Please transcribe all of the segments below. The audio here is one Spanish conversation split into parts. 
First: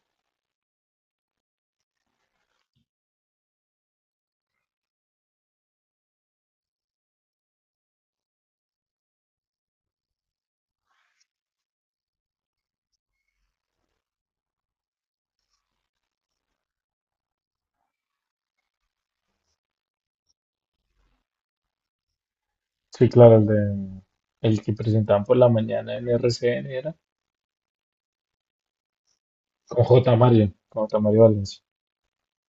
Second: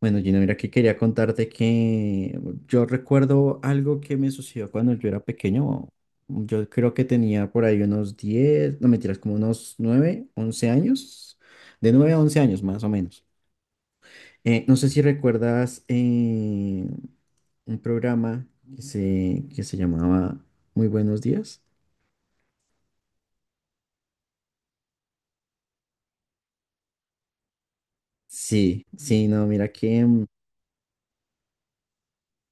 Bueno, Gino, mira que quería contarte que yo recuerdo algo que me sucedió cuando yo era pequeño. Yo creo que tenía por ahí unos 10 no mentiras, como unos 9 11 años, de 9 a 11 años más o menos. No sé si recuerdas un programa que se llamaba Muy Buenos Días. Sí, claro, el de el que presentaban por la mañana en RCN era Sí, sí, no, mira con que... J. Mario, con J. Mario Valencia.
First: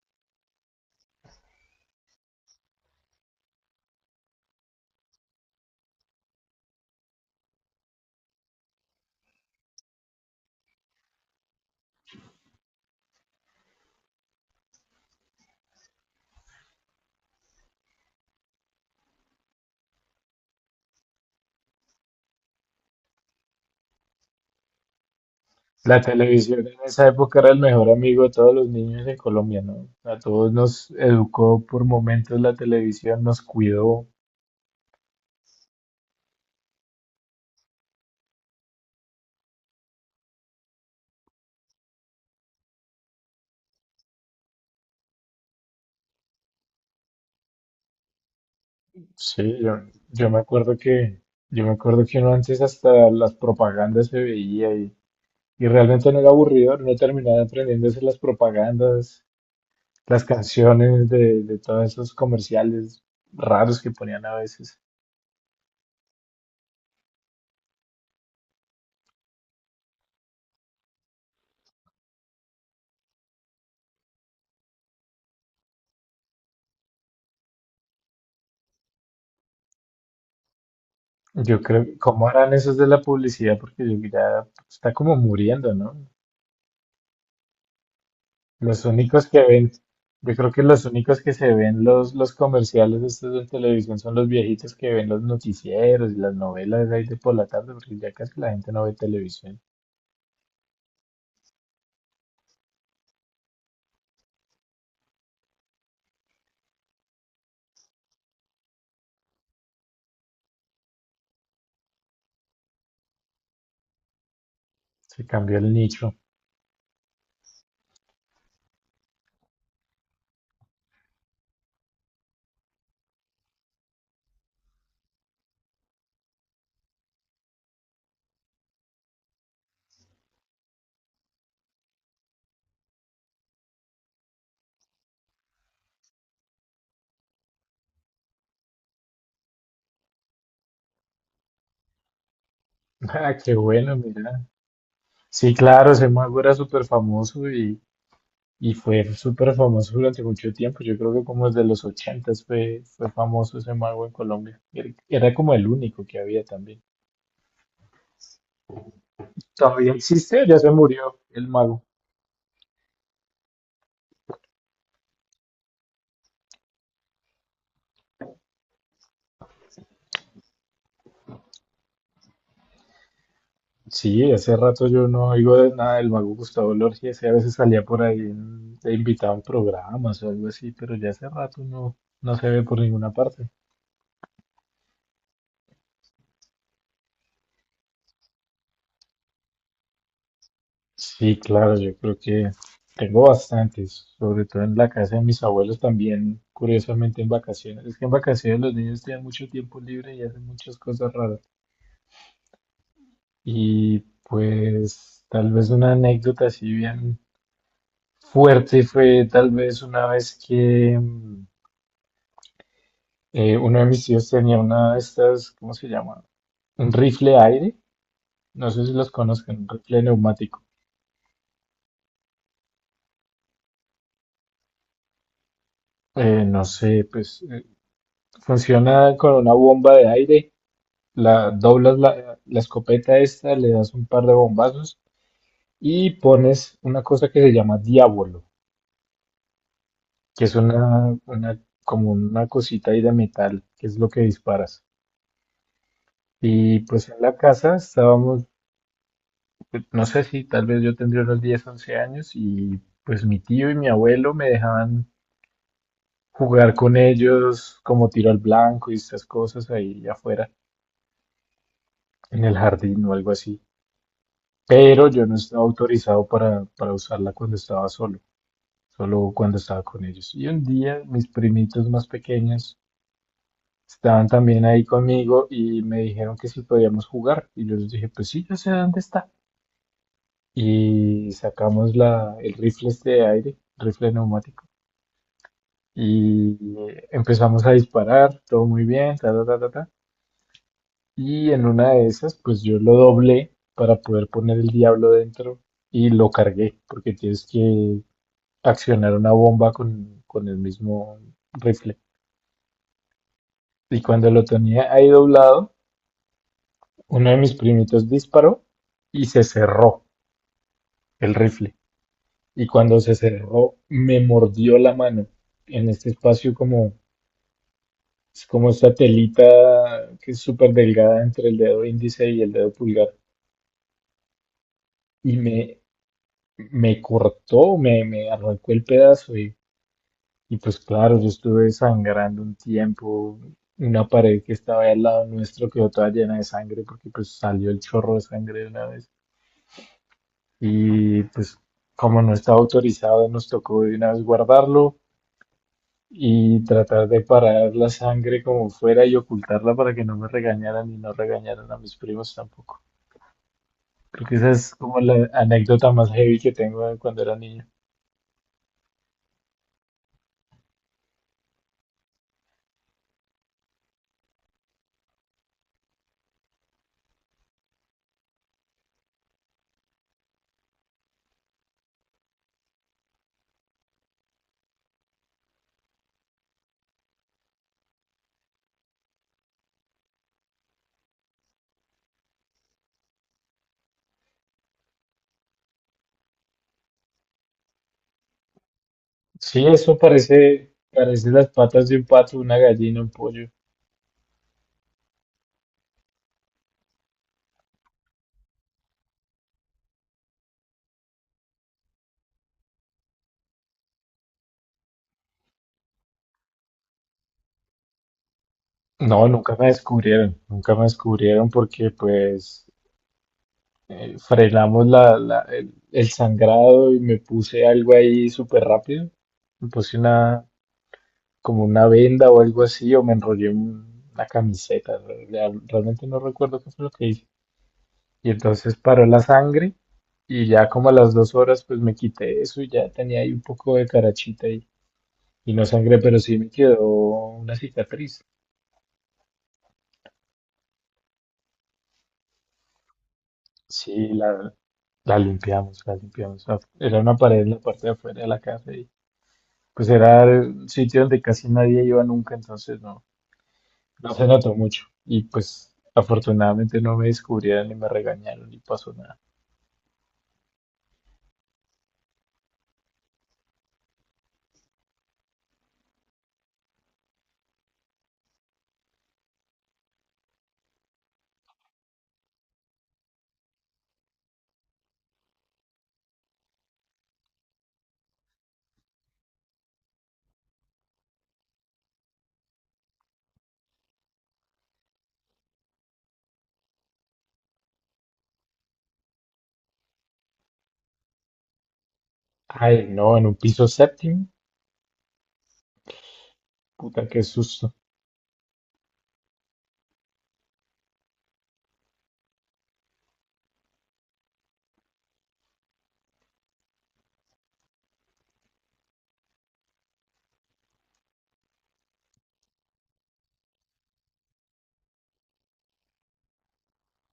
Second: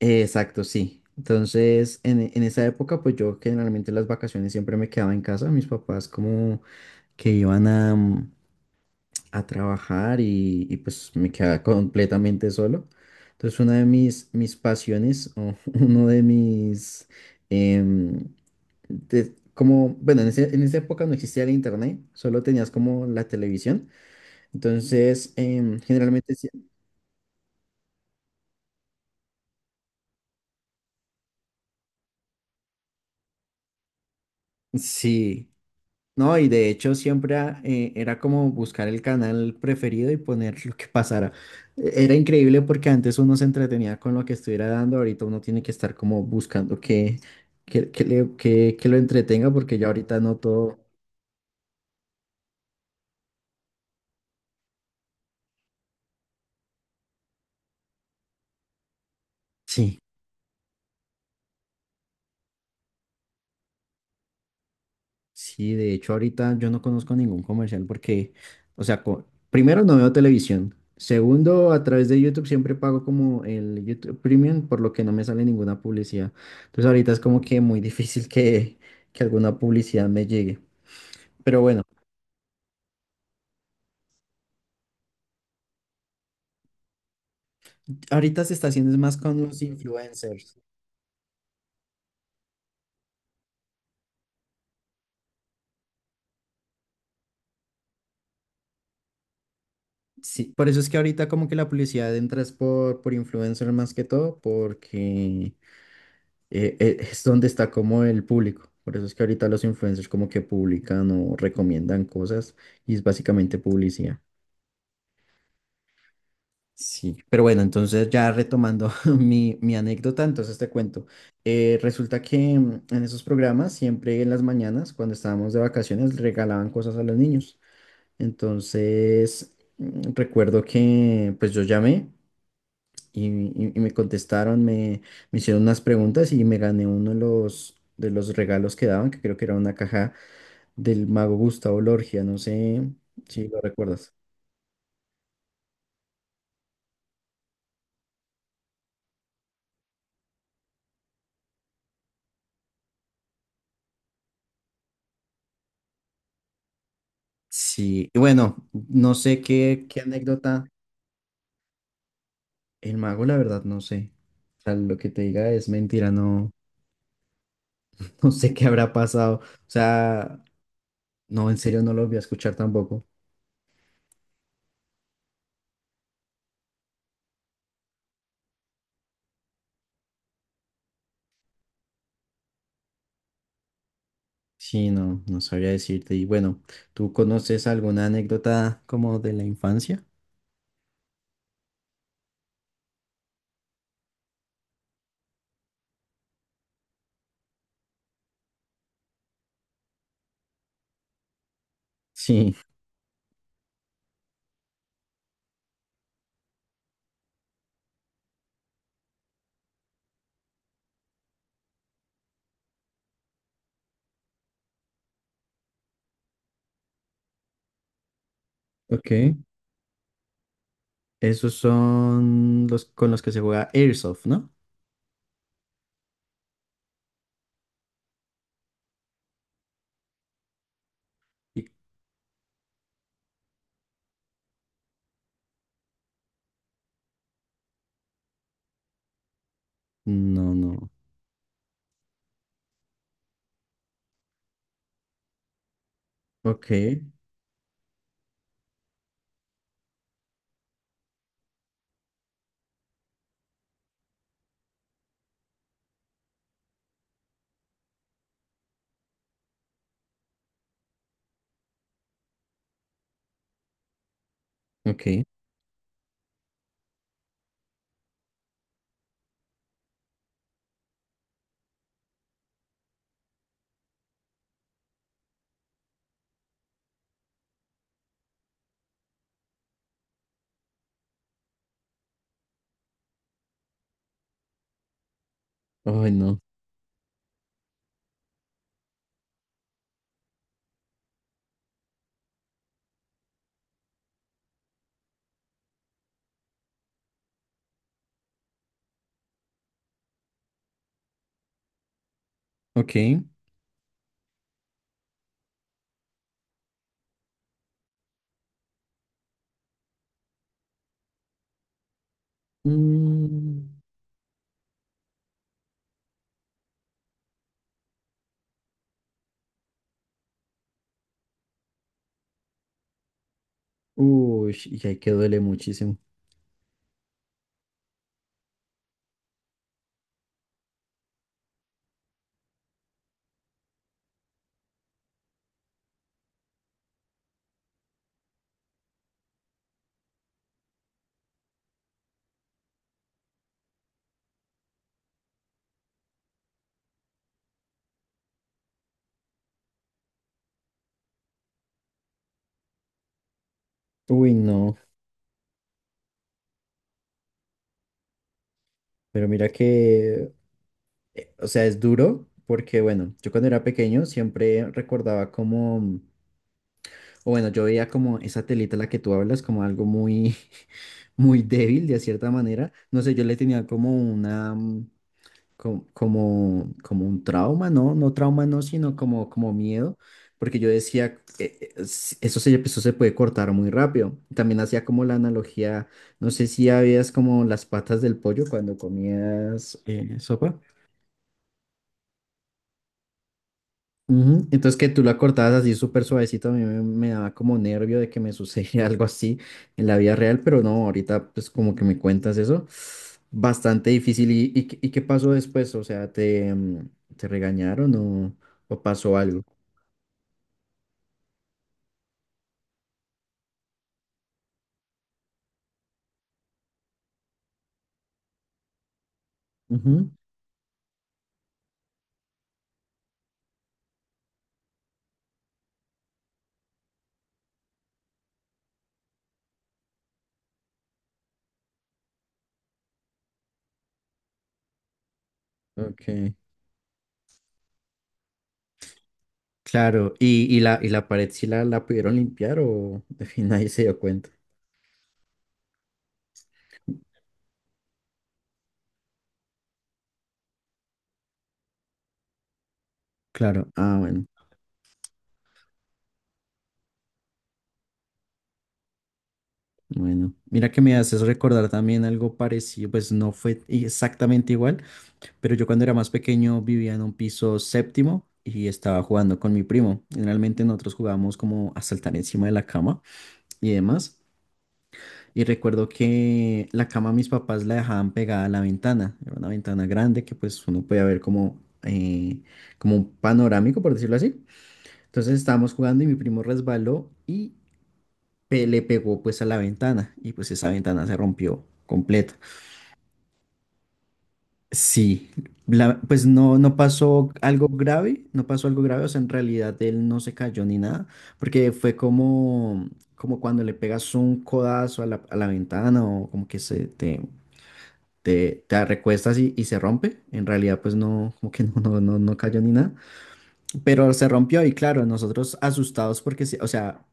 Exacto, sí. Entonces, en esa época, pues yo generalmente las vacaciones siempre me quedaba en casa. Mis papás como que iban a, a trabajar y, pues me quedaba completamente solo. Entonces una de mis pasiones o uno de mis... em, como, bueno, en esa época no existía el internet, solo tenías como la televisión. Entonces, La generalmente... Sí, televisión en esa época era el mejor amigo de todos los niños en Colombia, ¿no? A todos nos educó por momentos la televisión, nos cuidó. sí, no, y de hecho siempre era como buscar el canal preferido y poner lo que pasara. Era increíble porque antes uno se entretenía con lo que estuviera dando, ahorita uno tiene que estar como buscando que que lo entretenga Sí, porque yo, ya ahorita yo no me acuerdo todo, que uno antes hasta las propagandas se veía y realmente no era aburrido, no terminaba aprendiéndose las propagandas, sí. las canciones de todos esos comerciales raros que ponían a veces. Sí, de hecho ahorita yo no conozco ningún comercial porque, o sea, primero no veo televisión, segundo a través de YouTube siempre pago como el YouTube Premium por lo que no me sale ninguna publicidad. Entonces ahorita es como que muy difícil que alguna publicidad me llegue. Yo Pero bueno, creo, ¿cómo harán esos de la publicidad? Porque yo- ya está como muriendo, ¿no? ahorita se está Los haciendo es más únicos con que los ven, Yo creo influencers. que los únicos que se ven los comerciales estos de televisión son los viejitos que ven los noticieros y las novelas ahí de por la tarde, porque ya casi la gente no ve televisión. Sí, por eso es que ahorita como que la publicidad entra es por influencer más que todo porque es donde está como el público. Por eso es que ahorita los influencers como que publican o recomiendan cosas y es básicamente publicidad. Se cambió el nicho. Sí, pero bueno, entonces ya retomando mi anécdota, entonces te cuento. Resulta que en esos programas, siempre en las mañanas, cuando estábamos de vacaciones, regalaban cosas a los niños. Entonces, recuerdo que pues yo llamé y, y me contestaron, me hicieron unas preguntas y me gané uno de los regalos que daban, que creo que era una caja del mago Gustavo Lorgia, no sé Ah, si qué lo bueno, recuerdas. mira. Sí, claro, se mueve súper famoso. Y fue súper famoso durante mucho tiempo. Yo creo que como desde los ochentas fue famoso ese mago en Colombia. Era como el único que había también. Sí, y bueno, no sé qué, ¿Todavía qué existe o ya anécdota. se murió el mago? El mago, la verdad, no sé. O sea, lo que te diga es mentira, no, no sé qué habrá pasado. O sea, no, en serio no lo voy a escuchar tampoco. Sí, hace rato yo no oigo de nada del mago Gustavo Lorgia. Ese a veces salía por ahí en- de invitado programas o algo así, pero ya hace rato no, no se ve por ninguna parte. Sí, no, no sabría decirte. Y bueno, ¿tú conoces alguna anécdota como de la infancia? Sí, claro, yo creo que tengo bastantes, sobre todo en la casa de mis abuelos también, curiosamente en vacaciones. Es que en vacaciones los niños tienen mucho tiempo libre y hacen muchas cosas raras. Sí. Y pues tal vez una anécdota así bien fuerte fue tal vez una vez que uno de mis tíos tenía una de estas, ¿cómo se llama? Un rifle aire, no sé si los Ok, conocen, un rifle neumático. esos son los con los que se juega Airsoft, ¿no? No sé, pues funciona con una bomba de aire. La, Y- doblas la, la escopeta esta, le das un par de bombazos y pones una cosa que se llama diablo, que No, es no. Una, como una cosita ahí de metal, que es lo que disparas. Ok, Y pues en la casa estábamos, no sé si tal vez yo tendría unos 10 11 años y pues mi tío y mi abuelo me dejaban jugar con ellos como tiro al blanco y estas cosas ahí afuera, en el jardín o algo así. Pero ok. yo no estaba autorizado para usarla cuando estaba solo. Solo cuando estaba con ellos. Y un día mis primitos más pequeños estaban también ahí conmigo y me dijeron que si podíamos jugar. Y yo les dije, pues sí, yo sé dónde está. Y sacamos la, el rifle este de aire, rifle neumático. Ay, no. Y empezamos a disparar, todo muy bien, ta, ta, ta, ta, ta. Y en una de esas, pues yo lo doblé para poder poner el diablo dentro y lo cargué, porque tienes que accionar una bomba con el mismo rifle. Ok. Y cuando lo tenía ahí doblado, uno de mis primitos disparó y se cerró el rifle. Y cuando se cerró, Mm, me mordió la mano en este espacio como, es como esta telita que es súper delgada entre el dedo índice y el dedo pulgar. uy, y ahí que duele Y muchísimo. me cortó, me arrancó el pedazo y pues claro, yo estuve sangrando un tiempo. Una pared que estaba ahí al lado nuestro quedó toda llena de sangre porque pues salió el chorro de sangre de una vez. Y pues como no estaba autorizado nos tocó de una vez guardarlo y tratar de parar la sangre como fuera y ocultarla para que no me regañaran y no regañaran a mis primos tampoco. Creo Uy, que esa no. es como la anécdota más heavy que tengo de cuando era niño. Pero mira que, o sea, es duro porque, bueno, yo cuando era pequeño siempre recordaba como, o bueno, yo veía como esa telita a la que tú hablas como algo muy, muy débil de cierta manera. No sé, yo le tenía como una como un trauma, ¿no? No trauma, no, sino como, como miedo, porque yo decía, eso se puede cortar muy rápido. También hacía como la analogía, no sé si habías como las patas del pollo cuando Sí, comías eso sopa. parece, parece las patas de un pato, una gallina, un pollo. Ujú. Entonces que tú la cortabas así súper suavecito, a mí me, me daba como nervio de que me sucediera algo así en la vida real, pero no, ahorita pues como que me cuentas eso, bastante difícil. ¿Y, qué y qué pasó después? O sea, ¿te, te regañaron o pasó No, algo? nunca me descubrieron, nunca me descubrieron porque pues frenamos el sangrado y me puse algo ahí súper rápido. Me puse Ujú. una, Como una venda o algo así, o me enrollé un- una camiseta. Real- Realmente no recuerdo qué fue lo que hice. Y entonces paró la sangre y ya como a las dos horas pues me quité eso y ya tenía ahí un poco de carachita y no sangré, pero Ok, sí me quedó una cicatriz. claro. ¿Y, y la pared sí la pudieron limpiar o de fin nadie se dio Sí, cuenta? La limpiamos, la limpiamos. Era una pared en la parte de afuera de la casa y pues era el sitio donde casi nadie iba nunca, entonces no, Claro, ah, no bueno, se notó mucho. Y pues afortunadamente no me descubrieron ni me regañaron ni pasó nada. bueno. Mira que me haces recordar también algo parecido, pues no fue exactamente igual. Pero yo cuando era más pequeño vivía en un piso séptimo y estaba jugando con mi primo. Generalmente nosotros jugábamos como a saltar encima de la cama y demás. Y recuerdo que la cama mis papás la dejaban pegada a la ventana. Era una ventana grande que pues uno podía ver como, como un panorámico, por decirlo así. Entonces estábamos jugando y mi primo resbaló y le pegó pues a la ventana. Y pues esa ventana se rompió completa. Ay, no, en un piso séptimo, Sí, pues no, no puta, qué pasó algo susto. grave, no pasó algo grave, o sea, en realidad él no se cayó ni nada, porque fue como, como cuando le pegas un codazo a la ventana o como que se te recuestas y se rompe, en realidad pues no, como que no, no, no, no cayó ni nada, pero se rompió y claro, nosotros asustados porque, sí, o sea,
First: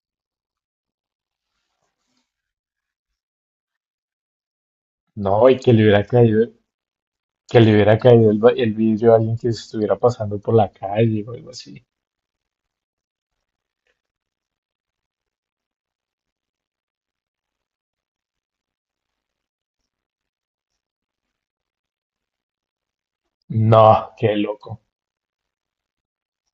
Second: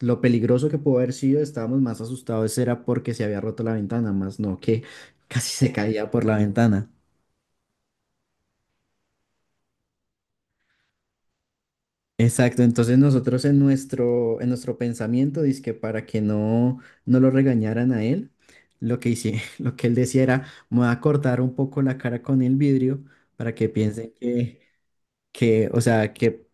lo peligroso que pudo haber sido, estábamos más asustados era porque se había roto la ventana, más no que casi No, y se que le hubiera caía por la caído, ventana. que le hubiera caído el, va- el vidrio a alguien que estuviera pasando por la calle o algo así. Exacto, entonces nosotros en en nuestro pensamiento, dizque para que no, no lo regañaran a él, lo que hice, lo que él decía era, me voy a cortar un poco la cara con el vidrio para que piensen No, qué loco. que, o sea, que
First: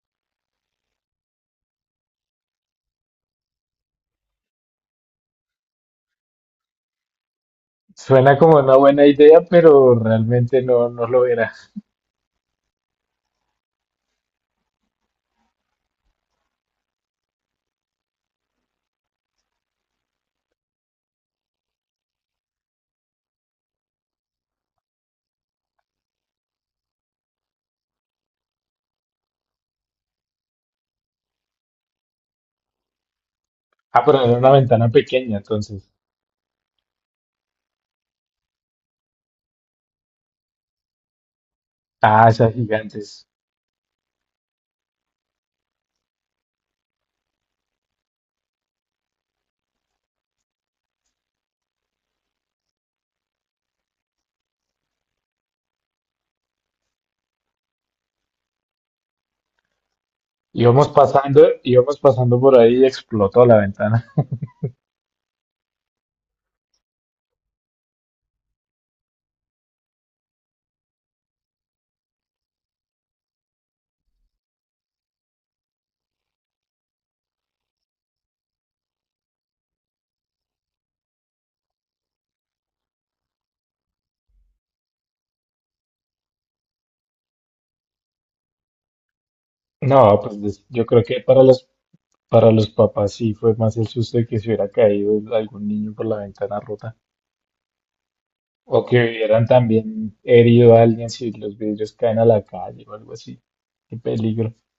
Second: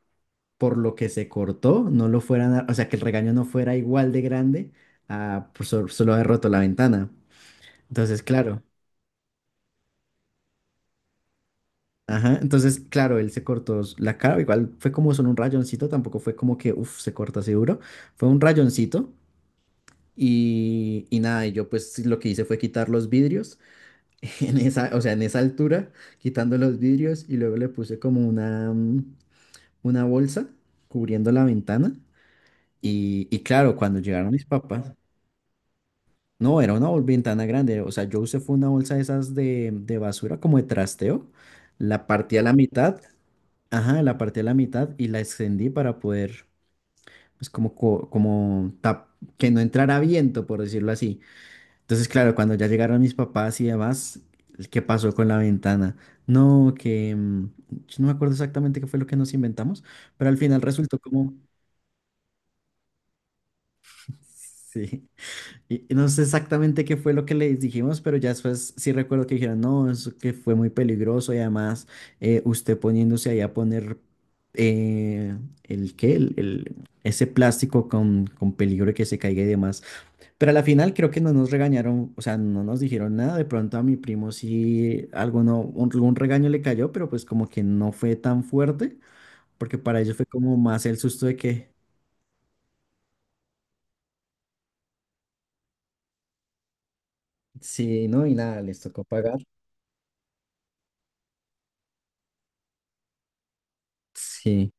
por lo que se cortó, no lo fueran o sea, que el regaño no fuera igual de grande a por solo haber roto la ventana. Entonces, Suena como claro, una buena idea, pero realmente no, no lo era. ajá, entonces, claro, él se cortó la cara, igual fue como solo un rayoncito, tampoco fue como que, uff, se corta seguro, fue un rayoncito. Y nada, y yo pues sí, lo que hice fue quitar los vidrios, en esa, o sea, en esa altura, quitando los vidrios y luego le puse como una, una bolsa cubriendo la ventana. Y claro, cuando Ah, pero llegaron era mis una ventana papás, pequeña, entonces. no, era una ventana grande, o sea, yo usé fue una bolsa de esas de basura, como de trasteo, la Ah, partí a la esas mitad, gigantes. ajá, la partí a la mitad y la extendí para poder, pues como, como que no entrara viento, por decirlo así. Entonces, claro, cuando ya llegaron mis papás y demás, ¿qué pasó con la ventana? No, que yo no me acuerdo exactamente qué fue lo que nos inventamos, pero al final resultó como, Íbamos pasando por ahí y explotó la ventana. sí, y no sé exactamente qué fue lo que les dijimos, pero ya después sí recuerdo que dijeron, no, eso que fue muy peligroso y además usted poniéndose ahí a poner eh, el qué, el- ese plástico con peligro de que se caiga y demás. Pero a la final creo que no nos regañaron, o sea, no nos dijeron nada. De pronto a mi primo sí alguno, algún regaño le cayó, pero pues como que no fue tan fuerte, porque para ellos No, fue pues como des- yo más el creo que susto de para que para los papás sí fue más el susto de que se hubiera caído algún niño por la ventana rota. sí, no, y nada, les O que tocó pagar. hubieran también herido a alguien si los vidrios caen a la calle o algo así. Qué peligro. Sí.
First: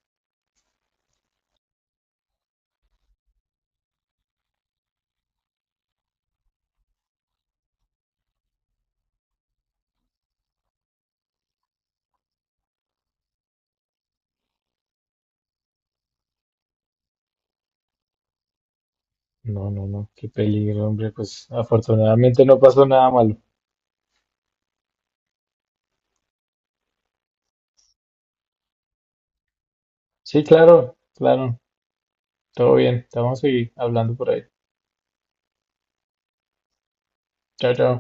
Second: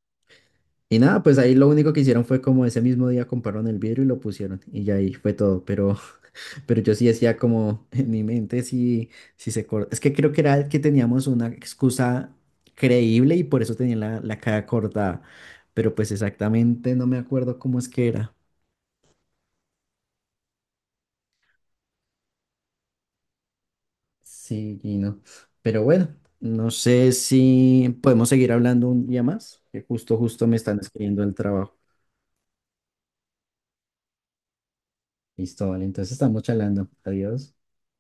Y nada, pues ahí lo único que hicieron fue como ese mismo día compraron el vidrio y lo pusieron, y ya ahí fue todo. Pero yo sí decía como en mi mente sí, sí se corta. Es que creo que era que teníamos una excusa creíble y por eso tenía la, la cara cortada. Pero pues exactamente no me acuerdo cómo es que era. No, no, no, qué peligro, hombre. Pues afortunadamente no pasó nada malo. Sí, Gino. Pero bueno, no sé si podemos seguir hablando un día más, que justo, Sí, justo me están claro, escribiendo el claro. trabajo. Todo bien. Te vamos a seguir hablando por ahí. Listo, vale. Entonces estamos charlando. Adiós. Chao, chao.